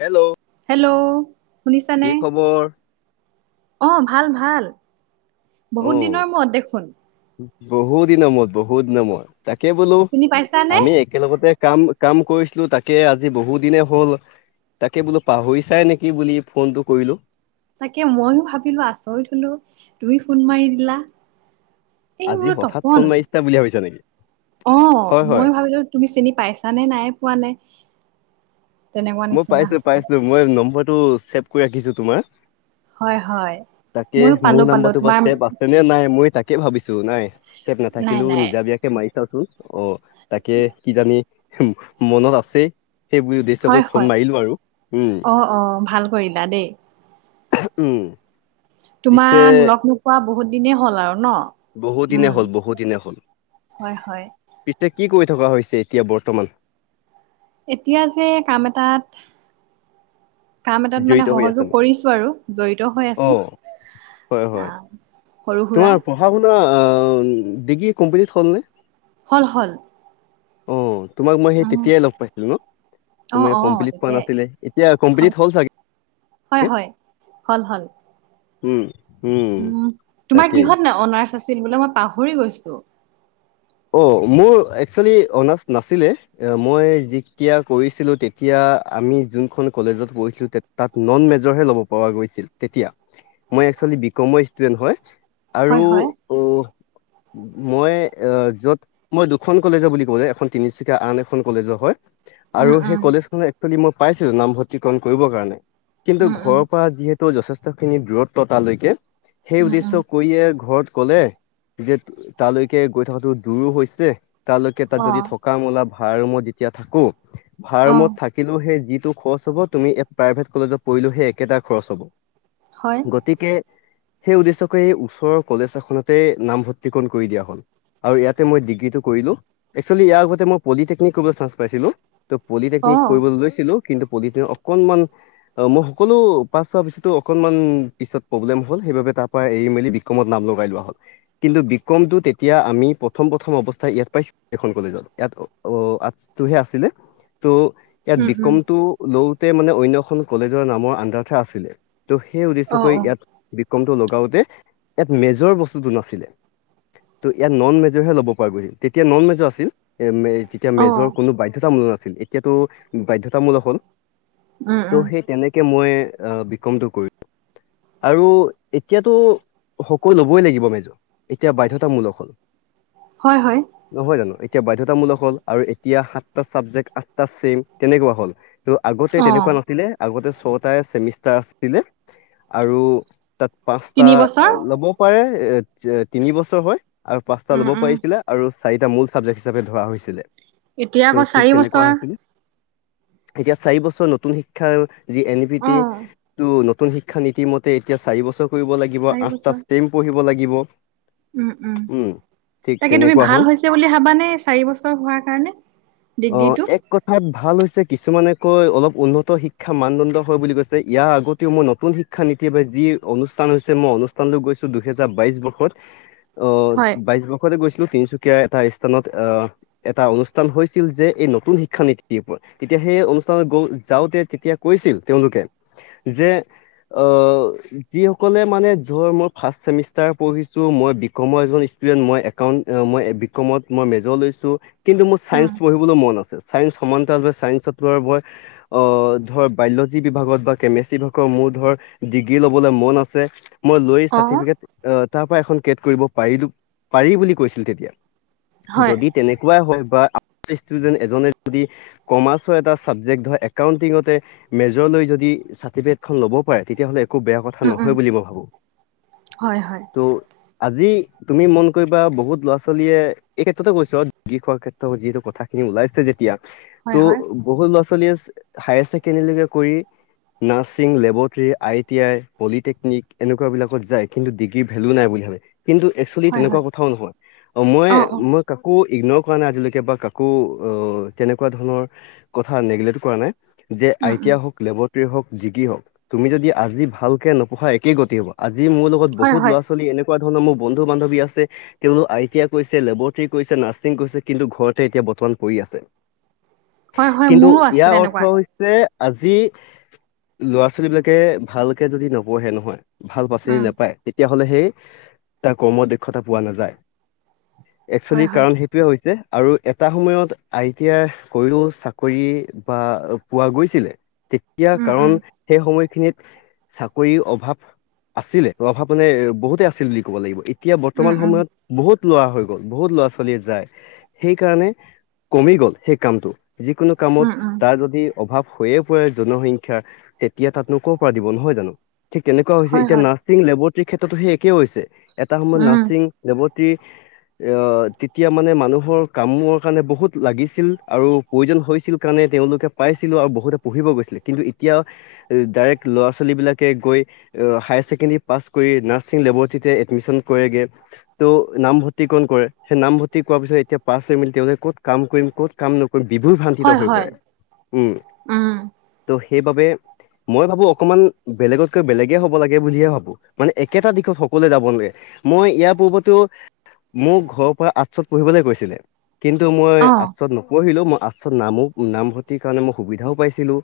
Hello hello কি খবৰ? আহ ভাল ভাল বহুত অ' দিনৰ মূৰত দেখোন। বহুত দিনৰ মূৰত বহুত দিনৰ মূৰত তাকে বোলো চিনি পাইছানে? আমি একেলগতে কাম কাম কৰিছিলো তাকে আজি বহু দিনে হ'ল তাকে বোলো পাহৰি চাই নেকি বুলি ফোনটো কৰিলো। তাকে ময়ো ভাবিলো আচৰিত হলো তুমি ফোন মাৰি দিলা এই আজি বোলো হঠাৎ তপন ফোন মাৰিছিলা বুলি ভাবিছা নেকি অ হয় হয় ময়ো ভাবিলো তুমি চিনি পাইছ নে নাই পোৱা নে। তেনেকুৱা মই নিচিনা পাইছো হৈছে। পাইছো, মই নম্বৰটো ছেভ কৰি ৰাখিছো তোমাৰ। হয় হয় তাকে, ময়ো মোৰ পালো পালো নাম্বাৰটো বা তোমাৰ ছেভ আছে নে নাই মই তাকে কে, ভাবিছোঁ নাই চেভ নাই নাথাকিলো নাই নিজাববিয়াকে মাৰি চাওঁচোন, অ' তাকে কিজানি মনত আছেই সেই বুলি উদ্দেশ্য কৰি হয় ফোন মাৰিলো আৰু উম অ' অ' ভাল কৰিলা দেই উম' পিছে তোমাক, লগ নোপোৱা বহুত দিনেই হ'ল আৰু ন? বহু দিনে উম হ'ল বহু দিনে হ'ল, হয় হয় পিছে কি কৰি থকা হৈছে এতিয়া বৰ্তমান? এতিয়া যে কাম এটাত কাম এটাত মানে জড়িত হৈ আছা সহযোগ নে কৰিছো আৰু জড়িত হৈ অ আছো, হয় হয় আহ সৰু সুৰা তোমাৰ পঢ়া-শুনা, ডিগ্ৰী কমপ্লিট হ'লনে! হ'ল হ'ল। অ তোমাক মই সেই উম তেতিয়াই লগ পাইছিলো ন অ তুমি অ কমপ্লিট পোৱা তেতিয়াই নাছিলে, এতিয়া হয় কমপ্লিট হ'ল চাগে হয় হয়' হ'ল হ'ল। উম' উম' তোমাৰ তাকেই কিহত অৰ্নাচ আছিল, বোলে মই পাহৰি গৈছো? অ' মোৰ একচুৱেলি অনাৰ্ছ নাছিলে, মই যেতিয়া কৰিছিলো তেতিয়া আমি যোনখন কলেজত পঢ়িছিলো, তাত নন মেজৰ হে ল'ব পৰা গৈছিল তেতিয়া। মই একচুৱেলি বিক্ৰমৰ ষ্টুডেন্ত হয় আৰু হয় হয় অ' মই আহ' য'ত মই দুখন কলেজৰ বুলি ক'লে এখন তিনিচুকীয়া, আন এখন কলেজৰ হয় উম আৰু উম সেই কলেজখনত একচুৱেলি মই পাইছিলো নামভৰ্তিকৰণ কৰিবৰ কাৰণে, কিন্তু উম উম ঘৰৰ পৰা যিহেতু যথেষ্টখিনি দূৰত্ব তালৈকে, সেই উম উদ্দেশ্য উম কৰিয়ে ঘৰত ক'লে যে, তালৈকে গৈ থকাটো দূৰো হৈছে তালৈকে, তাত অ যদি থকা মেলা ভাড়া ৰুমত যেতিয়া থাকো ভাড়া অ ৰুমত থাকিলোও সেই যিটো খৰচ হ'ব, তুমি ইয়াত প্ৰাইভেট কলেজত পঢ়িলো সেই একেটা খৰচ হ'ব। হয় গতিকে সেই উদ্দেশ্যে কৰি, এই ওচৰৰ কলেজ এখনতে নামভৰ্তিকণ কৰি দিয়া হ'ল। আৰু ইয়াতে মই ডিগ্ৰীটো কৰিলো, একচুৱেলি ইয়াৰ আগতে মই পলিটেকনিক কৰিবলৈ চান্স পাইছিলো ত' অ পলিটেকনিক কৰিবলৈ লৈছিলো কিন্তু বডিটোয়ে অকণমান, মোৰ সকলো পাছচাভিচটো অকণমান পিছত প্ৰবলেম হ'ল সেই বাবে তাৰ পৰা এৰি মেলি বিক্ৰমত নাম লগাই লোৱা হ'ল, কিন্তু বিক্ৰমটো তেতিয়া আমি প্ৰথম প্ৰথম অৱস্থাই ইয়াত পাইছিলো, এইখন কলেজত ইয়াত অ' আৰ্টচটো হে আছিলে, ত' ইয়াত উম উম বিক্ৰমটো লওতে মানে অন্য এখন কলেজৰ নামৰ আন্দাৰতহে আছিলে। ত' সেই অ উদ্দেশ্যকৈ অ ইয়াত বিক্ৰমটো ললো লওতে, ইয়াত মেজৰ বস্তটো নাছিলে, ত ইয়াত নন মে জৰ হে ল'ব পৰা গৈছিল, তেতিয়া নন মেজ আছিল এম এ তেতিয়া অ মেজৰ কোনো বাধ্যতামূল নাছিল। এতিয়াতটো বাধ্যতামূলক হ'ল, উম ত' উম সেই তেনেকে মই অহ' বিক্ৰম টো কৰিলো। আৰু এতিয়াতো, সকলো ল'ব ই লাগিব মেজৰ এতিয়া বাধ্যয়তামূলক হ'ল। হয় হয় নহয় জানো? এতিয়া বাধ্যতামূলক হ'ল, আৰু এতিয়া সাতটা ছাবজেক্ট আঠটা চছেম তেনেকুৱা হ'ল। ত' আগতে অ তেনেকুৱা নাছিলে, আগতে ছটাই চেমিষ্টাৰ আছিলে আৰু তাত পাঁচটা তিনি বছৰ ল'ব পাৰে, এ তিনি বছৰ হয় আৰু পাঁচটা উম ল'ব উম পাৰিছিলে, আৰু চাৰিটা মূল চাবজেক্ট হিচাপে ধৰা হৈছিলে। এতিয়া ত' আকৌ ঠিক চাৰি তেনেকুৱা বছৰ হৈছিলে। এতিয়া চাৰি বছৰ নতুন শিক্ষাৰ, যি এন ই ভি অ টি নতুন শিক্ষা নীতি মতে এতিয়া চাৰি বছৰ কৰিব লাগিব, চাৰি আঠটা বছৰ ষ্টেম পঢ়িব লাগিব্ উম উম' তাকে তুমি তেনেকুৱা ভাল হ'ল হৈছে বুলি ভাবানে চাৰি বছৰ হোৱাৰ কাৰণে অ ডিগ্ৰীটো? এক কথাত ভাল হৈছে কিছুমানে কৈ অলপ উন্নত শিক্ষা মানদণ্ড হয় বুলি কৈছে, ইয়াৰ আগতেও মই নতুন শিক্ষা এটিয়াপাই যি অনুষ্ঠান হৈছে মই অনুষ্ঠানলৈ গৈছো, দুহেজাৰ বাইশ বৰ্ষত অ হয় বাইশ বৰ্ষ গৈছিলো তিনচুকীয়া এটা স্থানত আহ এটা অনুষ্ঠান হৈছিল যে এই নতুন শিক্ষা নীতিৰ ওপৰত। তেতিয়া সেই অনুষ্ঠানত গ যাওঁতে তেতিয়া কৈছিল তেওঁলোকে যে অ যিসকলে মানে ধৰ মই ফাছ চেমিষ্টাৰ পঢ়িছো মই বিকমৰ এজন ষ্টুডেণ্ট মই একাউন্ট মই বিকমত মই মেজৰ লৈছো কিন্তু মোৰ চাইন্ঞ্চ উম পঢ়িবলৈ মন আছে। ছায়েন্স সমান্তৰাল ছায়েন্সত লোৱা মই ধৰ বায়লজি বিভাগত বা কেমেষ্ট্ৰি বিভাগৰ মোৰ ধৰ ডিগ্ৰী ল'বলৈ মন আছে। মই লৈ অ চাৰ্টিফিকেট তাৰ পৰা এখন কেট কৰিব পাৰিলো পাৰি বুলি কৈছিল তেতিয়া হয় যদি তেনেকুৱাই হয় বা [inaudible] এজনে যদি কমাৰ্চৰ এটা চাবজেক্ট ধৰ একাউতিং ত এ মেজৰ লৈ লৈ যদি চাৰ্টিফিকেট খন যদি লব পাৰে তেতিয়াহলে একো বেয়া কথা উম উম নহয় বুলি মই ভাবো হয় হয় টো আজি তুমি মন কৰিবা বহুত ল'ৰা ছোৱালীয়ে এই ক্ষেত্ৰতে কৈছো ডিগ্ৰী খোৱাৰ ক্ষেত্ৰত যিহেতু কথা খিনি ওলাইছে যেতিয়া হয় ত' হয় বহুত ল'ৰা ছোৱালীয়ে হায়াৰ ছেকেণ্ডৰীলৈকে কৰি nursing laboratory I T I polytechnic এনেকুৱা বিলাকত যায় কিন্তু ডিগ্ৰী ভেলো নাই বুলি ভাবে। কিন্তু একচুৱেলি হয় তেনেকুৱা হয় কথাও নহয় মই অ অ মই কাকো ইগনৰ কৰা নাই আজিলৈকে বা কাকো অ তেনেকুৱা ধৰণৰ কথা নেগলেক্ট কৰা নাই। যে উম আইটি উম এই হওক লেব তেৰি হওক জিকি হওক তুমি যদি আজি ভালকে নপঢ়া একেই গতি হ'ব আজ যি মোৰ লগত হয় বহুত হয় ল'ৰা ছোৱালী এনেকুৱা ধৰণৰ মোৰ বন্ধু বান্ধৱী আছে তেওঁলোক আই টি আই কৰিছে লেবতেৰী কৰিছে নাৰ্ছিং কৰিছে কিন্তু ঘৰতে এতিয়া বৰ্তমান পৰি আছে। হয় হয় কিন্তু মোৰো আছে ইয়াৰ অৰ্থ তেনেকুৱা হৈছে আজি ল'ৰা ছোৱালী বিলাকে ভালকে যদি নপহে নহয় ভাল পাচেনটি উম নেপায় তেতিয়াহলে সেই তাৰ কৰ্ম দক্ষতা পোৱা নাযায়। একচুৱেলি হয় হয় কাৰণ সেইটোয়ে হৈছে। আৰু এটা সময়ত আই টি আই কৰিও চাকৰি বা পোৱা গৈছিলে তেতিয়া উম কাৰণ উম সেই সময়খিনিত চাকৰি অভাৱ আছিলে অভাৱ মানে বহুতে আছিল বুলি ক'ব লাগিব এতিয়া বৰ্তমান উম উম সময়ত বহুত লৰা হৈ গ'ল বহুত ল'ৰা ছোৱালীয়ে যায় সেইকাৰণে কমি গল সেই কামটো যিকোনো কামত উম উম তাৰ যদি অভাৱ হৈয়ে পৰে জনসংখ্য তেতিয়া তাতনো ক' পৰা দিব নহয় জানো? ঠিক তেনেকুৱা হৈছে হয় এতিয়া হয় নাৰ্ছিং লেবতেৰীৰ ক্ষেত্ৰতোই হে একেই হৈছে এটা সময়ত উম নাৰছিং লেৱতেৰি এ তেতিয়া মানে মানুহৰ কামৰ কাৰণে বহুত লাগিছিল আৰু প্ৰয়োজন হৈছিল কাৰণে তেওঁলোকে পাইছিলো আৰু বহুতে পঢ়িব গৈছিলে কিন্তু এতিয়াও ডাইৰেক্ট ল'ৰা ছোৱালী বিলাকে গৈ হায়াৰ ছেকেণ্ডেৰী পাছ কৰি নাৰ্ছিং লেবতেৰীতে এডমিশ্যন কৰেগে। ত নামভৰ্তি কন কৰে সেই নামভৰ্তি কৰাৰ পিছত এতিয়া পাছ কৰি মেল তেওঁ ক'ত কাম কৰিম ক'ত কাম নকৰিম ধেই ভ্ৰানঠিত হয় হৈ হয় পৰে উম উম ত সেইবাবে মই ভাবো অকণমান বেলেগতকৈ বেলেগে হ'ব লাগে বুলিহে ভাবো মানে একেটা দিশ অকলে যাব নালাগে মই ইয়াৰ পূৰ্বতও মোক ঘৰৰ পৰা আৰ্টছত পঢ়িবলৈ কৈছিলে। কিন্তু মই অ আৰ্টছ ত নপঢ়িলো মই আৰ্টছত নামো নামভৰ্তিৰ কাৰণে মই সুবিধাও পাইছিলো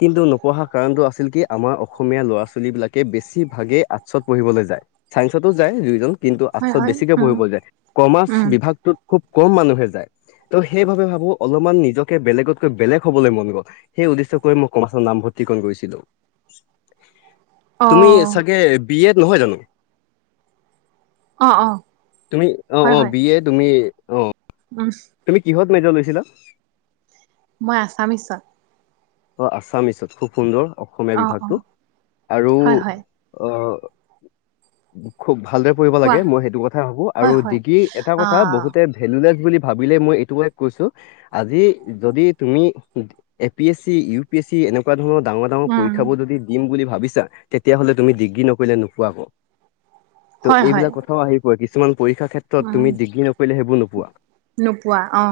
কিন্তু নপঢ়া কাৰণটো আছিল কি আমাৰ অ অসমীয়া ল'ৰা ছোৱালী বিলাকে বেছি ভাগে আৰ্টছত পঢ়িবলে যায় চাইন্সটো যায় ৰিজন কিন্তু হয় আচল হয় বেছিকে উম পঢ়িব যায় কমাৰ্চ উম বিভাগটোত খুব কম মানুহে যায়। ত' সেই বাবে ভাবো অলপমান নিজকে বেলেগতকৈ বেলেগ হ'বলে মন গ'ল সেই উদ্দেশ্যক লৈ মই কমাৰ্চত নামভৰ্তি টি কৰণ কৰিছিলোঁ। অ তুমি চাগে বি এট নহয় জানো? অ অ তুমি অ হয় অ হয় বি এ তুমি অ উম তুমি কিহত মেজৰ লৈছিলা মই আছামিছত অ আছামিচত খুব সুন্দৰ অসমীয়া অ অ বিভাগটো আৰু হয় হয় অ খুব ভালদৰে পঢ়িব কোৱা লাগে মই সেইটো কথা ভাবোঁ আৰু হয় হয় ডিগ্ৰী এটা কথা আহ বহুতে ভেলুলেছ বুলি ভাবিলে মই এই কৈছো আজি যদি তুমি A P AC U P এনেকুৱা ধৰণৰ ডাঙৰ ডাঙৰ উম, পৰিক্ষাবোৰ দিম বুলি ভাবি ছা তেতিয়া হলে তুমি ডিগ্ৰী নকৰিলে নোখোৱাক হয় ত' হয়। এইবিলাক কথাও আহি পৰে কিছুমান পৰীক্ষাৰ ক্ষেত্ৰত উম, তুমি ডিগ্ৰী নকৰিলে সেইবোৰ নোপোৱা নোপোৱা অ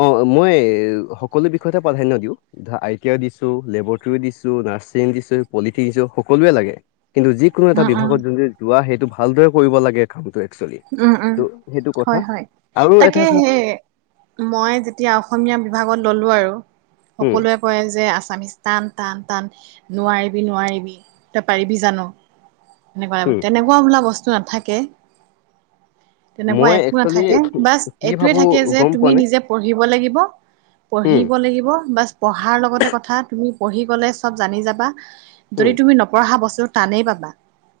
অ মই সকলো বিষয়তে প্ৰাধান্য দিওঁ আই টি‌ আই দিছো লেবৰেটৰ দিছো নাৰছিং দিছো পলিটেক দিছো সকলোৱে লাগে [unintelligible] কিন্তু যিকোনো এটা উম, উম, বিভাগত যোন যোৱা সেইটো ভালদৰে কৰিব লাগে কামটো একচুৱেলি উম, উম, ত এইটো কথা হয় হয়। আৰু তাকে এটা সেই মই যেতিয়া অসমীয়া বিভাগত ললো আৰু উম সকলোৱে কয় যে আছামিছ টান টান টান নোৱাৰিবি নোৱাৰিবি তই পাৰিবি জানো উম সেনেকুৱা তেনেকুৱা বোলা বস্তু নাথাকে তেনেকুৱা মই একো একচুৱেলি নাথাকে বাচ কি এইটোৱে ভাবো থাকে যে গম পোৱা তুমি নে নিজে পঢ়িব লাগিব উম পঢ়িব লাগিব বাচ পঢ়াৰ লগতে কথা তুমি পঢ়ি গ'লে চব জানি যাবা উম যদি তুমি নপঢ়া বস্তুটো টানেই পাবা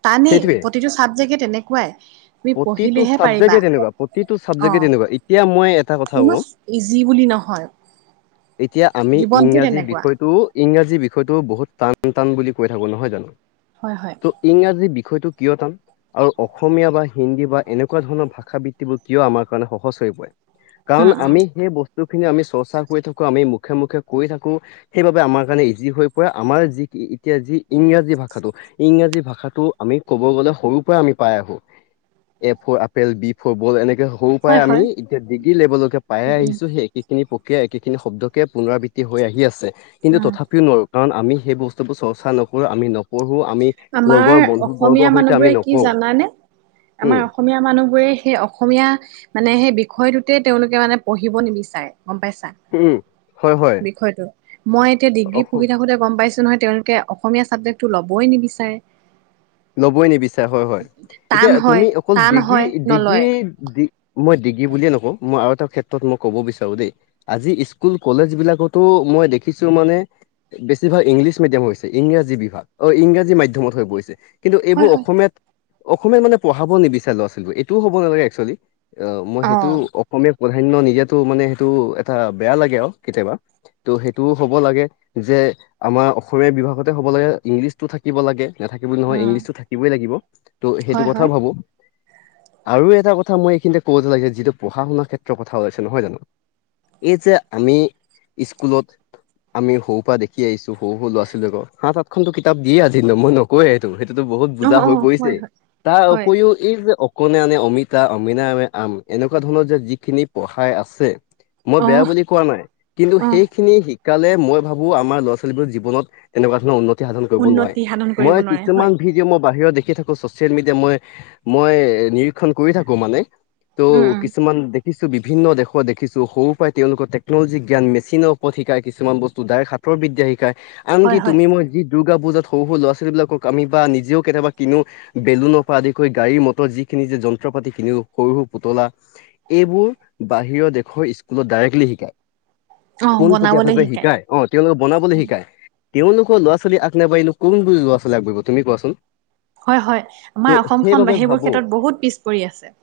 টানেই সেইটোৱে প্ৰতিটো চাবজেগে তেনেকুৱাই তুমি প্ৰতিটো পঢ়িলেহে পাৰিবা চাবজেক্টে তেনেকুৱা প্ৰতিটো অ চাবজেক্টে তেনেকুৱা এতিয়া মই এটা কথা কোনো কওঁ ইজি বুলি নহয় এতিয়া আমি জীৱনটোৱে ইংৰাজী তেনেকুৱা বিষয়টো ইংৰাজী বিষয়টো বহুত টান টান বুলি কৈ থাকো নহয় জানো হয় হয় ত' ইংৰাজী বিষয় বিষয়টো কিয় টান আৰু অসমীয়া বা হিন্দী বা এনেকুৱা ধৰণৰ ভাষা বৃত্তিবোৰ কিয় আমাৰ কাৰণে সহজ হৈ পৰে উম কাৰণ উম আমি সেই বস্তু বস্তু খিনি আমি চৰ্চা কৰি থাকো আমি মুখে মুখে কৰি থাকো সেইবাবে আমাৰ কাৰণে ইজি হৈ পৰে আমাৰ যি এতিয়া যি ইংৰাজী ভাষাটো ইংৰাজী ভাষাটো আমি কব গ'লে সৰুৰ পৰা আমি পাই আহো A for apple B for ball এনেকে সৰু পৰাই হয় আমি হয় এতিয়া ডিগ্ৰী লেভেলকে পাই উম উম আহিছো সেই একে খিনি প্ৰক্ৰিয়া একেখিনি শব্দকে পুনৰাবৃত্তি হৈ আহি আছে কিন্তু উম তথাপিও নোৱাৰো কাৰণ আমি সেই বস্তুবোৰ চৰ্চা নকৰোঁ আমি পঢ়ো আমি আমাৰ লগৰ বন্ধু অসমীয়া বৰ্গৰ সৈতে আমি মানুহবোৰে কি নকওঁ জানানে আমাৰ উম অসমীয়া মানুহ বোৰে সেই অসমীয়া মানে সেই বিষয় বিষয়টোতেই তেওঁলোকে মানে পঢ়িব নিবিচাৰে গম পাইছা উম হয় হয় বিষয়টো মই এতিয়া ডিগ্ৰী অ- পঢ়ি থাকোতে গম পাইছো নহয় তেওঁলোকে অসমীয়া ছাবজেক্টটো ল'বই নিবিচাৰে ল'বই নিবিচাৰে হয় হয় টান এতিয়া হয় তুমি অকল টান ডিগ্ৰী হয় ডিগ্ৰী নলয় মই ডিগ্ৰী বুলিয়ে নকওঁ মই আৰু এটা ক্ষেত্ৰত কব বিচাৰোঁ দেই আজি স্কুল কলেজ বিলাকতো মই দেখিছো মানে বেছিভাগ ইংলিচ মিডিয়াম হৈছে ইংৰাজী বিভাগ অ ইংৰাজী মাধ্যমত হৈ পৰিছে কিন্তু এইবোৰ হয় হয় অসমীয়াত অসমীয়াত মানে পঢ়াব নিবিচাৰে লৰা ছোৱালীবোৰ এইটোও হ'ব নালাগে একচুৱেলি অ মই সেইটো অসমীয়া প্ৰাধান্য নিদিয়াতো মানে সেইটো এটা বেয়া লাগে আৰু কেতিয়াবা ত' সেইটোও হ'ব লাগে যে আমাৰ অসমীয়া বিভাগতে হ'ব লাগে ইংলিছতটো থাকিব লাগে নাথাকিব নহয় উম ইংলিছো থাকিবই লাগিব ত' সেইটো হয় কথাও হয় ভাবো আৰু এটা কথা মই এইখিনিতে ক'ব লাগে যে যিটো পঢ়া শুনাৰ ক্ষেত্ৰৰ কথা ওলাইছে নহয় জানো এই যে আমি স্কুলত আমি সৰু পৰা দেখি আহিছো সৰু সৰু ল'ৰা ছোৱালীক সাত আঠখনতো কিতাপ দিয়ে আজি ন মই নকৌৱে সেইটো বস্তুটো বহুত অ বুজা অ হৈ পৰিছে হয় হয় তাৰ হয় উপৰিও এই যে অ কোনে আনে অমিতা অমিনাই আনে আম এনেকোৱা ধৰণৰ যে যিখিনি পঢ়াই আছে মই অ বেয়া বুলি কোৱা নাই কিন্তু অ সেইখিনি শিকি কালে মই ভাবো আমাৰ ল'ৰা ছোৱালীবোৰ জীৱনত তেনেকোৱা ধৰণৰ উন্নতি সাধন কৰিব নোৱাৰে উন্নতি সাধন কৰিব মই নোৱাৰে কিছুমান হয় ভিডিঅ' মই বাহিৰত দেখি থাকো চচিয়েল মিডিয়া মই মই নিৰীক্ষণ কৰি থাকো মানে ত উম উম কিছুমান দে খিছো বিভিন্ন দেশত দেখিছো সৰু পৰাই তেওঁলোকক টেকন'লজী জ্ঞান মেচিনৰ ওপৰত শিকাই কিছুমান বস্তু ডাইৰেক হাত তৰ বিদ্যা শিকায়, আনি হয় হয় তুমি মই যি দুৰ্গা পূজাত সৰু লৰা ছোৱালী বিলাকক আমি বা নিজেও কেতিয়াবা কিনো বেলুনৰ পৰা আদি কৰি গাড়ী মটৰ যিখিনি যে যন্ত্ৰ পাতি কিনিও সৰু সৰু পুতলা এইবোৰ বাহিৰৰ দেশৰ স্কুলত ডাইৰেক্টলি অ শিকায় বনাবলৈ পোনপটীয়াকৈ শিকায় অ তেওঁলোকে বনাবলৈ শিকায় তেওঁলোকৰ লৱা' ছোৱালী আগ নাবাঢ়ি কোন বোৰ ল'ৰা ছোৱালী আগবাঢ়িব তুমি কোৱাচোন হয় হয় ত' আমাৰ অসমখন সেইবাবে সেইবোৰ ভাবো ক্ষেত্ৰত বহুত পিছ পৰি আছে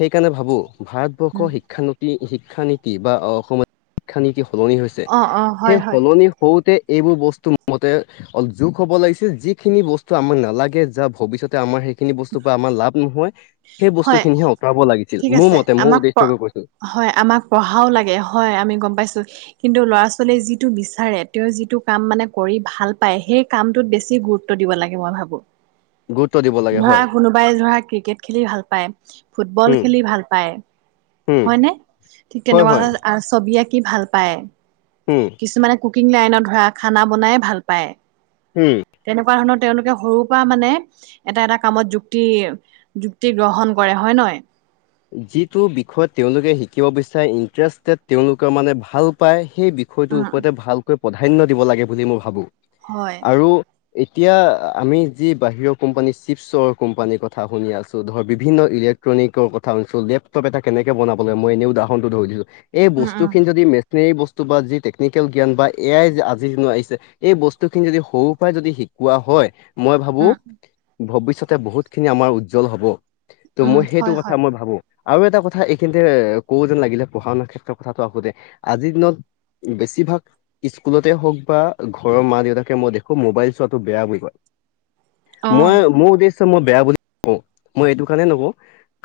সেইকাৰণে ভাবো ভাৰতবৰ্ষৰ উম, শিক্ষানতি শিক্ষানীতি বা অসমত শিক্ষানীতি সলনি হৈছে অ অ হয় সেই হয় সলনি হওঁতে এইবোৰ বস্তু মতে অলপ যোগ হ'ব লাগিছে যিখিনি বস্তু আমাক নালাগে যা ভৱিষ্যতে আমাৰ সেইখিনি বস্তুৰ পৰা আমাৰ লাভ নহয় সেই হয় বস্তুখিনিহে অতৰাব লাগিছিল ঠিক মোৰ আছে মতে মোৰ আমাক প উদ্দেশ্য গৈ কৈছিল হয় আমাক পঢ়াও লাগে হয় আমি গম পাইছো কিন্তু ল'ৰা ছোৱালীয়ে যিটো বিচাৰে তেওঁ যিটো কাম মানে কৰি ভাল পায় সেই কামটোত বেছি গুৰুত্ব দিব লাগে মই ভাবো গুৰুত্ব দিব লাগে ধৰা হয় কোনোবাই ধৰা ক্ৰিকেট খেলি ভাল পায় ফুটবল উম খেলি ভাল পায় উম হয়নে ঠিক হয় তেনেকোৱা হয় হলে আৰু ছবি আঁকি ভাল পায় উম কিছুমানে কুকিং লাইনত ধৰা খানা বনাই ভাল পায়। উম তেনেকোৱা ধৰণৰ তেওঁলোকে সৰুৰ পৰা মানে এটা এটা কামত যুক্তি যুক্তি গ্ৰহণ কৰে। হয় নহয়? যিটো বিষয় তেওঁলোকে শিকিব বিচাৰে ইণ্টাৰেষ্টেড তেওঁলোকে মানে ভাল পায় সেই বিষয়টোৰ উম ওপৰতে ভালকৈ প্ৰাধান্য দিব লাগে বুলি মই ভাবো। হয় আৰু এতিয়া আমি যি বাহিৰৰ কোম্পানী চিপছৰ কোম্পানীৰ কথা শুনি আছো ধৰ বিভিন্ন ইলেক্ট্ৰনিকৰ কথা শুনিছো লেপটপ এটা কেনেকে বনাব লাগে মই এনেই উদাহৰণটো ধৰি দিছো এই উম উম বস্তুখিনি যদি বস্তু বা যি টেকনিকেল জ্ঞান বা এ আই আজি দিনত আহিছে এই বস্তুখিনি যদি সৰুৰ পৰাই যদি শি কোৱা হয়, মই ভাবো উম ভৱিষ্যতে বহুত খিনি আমাৰ উজ্জ্বল হব। ত' উম মই সেইটো হয় কথা হয়। মই ভাবো আৰু এটা কথা এইখিনিতে কও যেন লাগিলে পঢ়া শুনাৰ ক্ষেত্ৰত কথাটো আহো দে আজিৰ দিনত বেছিভাগ স্কুলতে হওক বা ঘৰৰ মা দেউতাকে মই দেখো মোবাইল চোৱাটো বেয়া বুলি কয়। অ মই মোৰ উদ্দেশ্য মই বেয়া বুলি নকওঁ, মই এইটো কাৰণে নকওঁ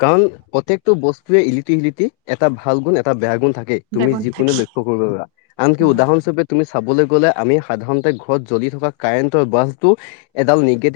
কাৰণ প্ৰত্যেকটো বস্তুৱে ইলিটি শিলিটি এটা ভাল গুণ এটা বেয়া গুণ থাকে, তুমি বেগত যিকোনো থাকি লক্ষ্য কৰিব পাৰিবা। আনকি উম। উদাহৰণস্বৰূপে তুমি চাবলে গলে আমি সাধাৰণতে ঘৰত জ্বলি থকা কাৰেন্টৰ বালবটো এডাল নিগেটিভ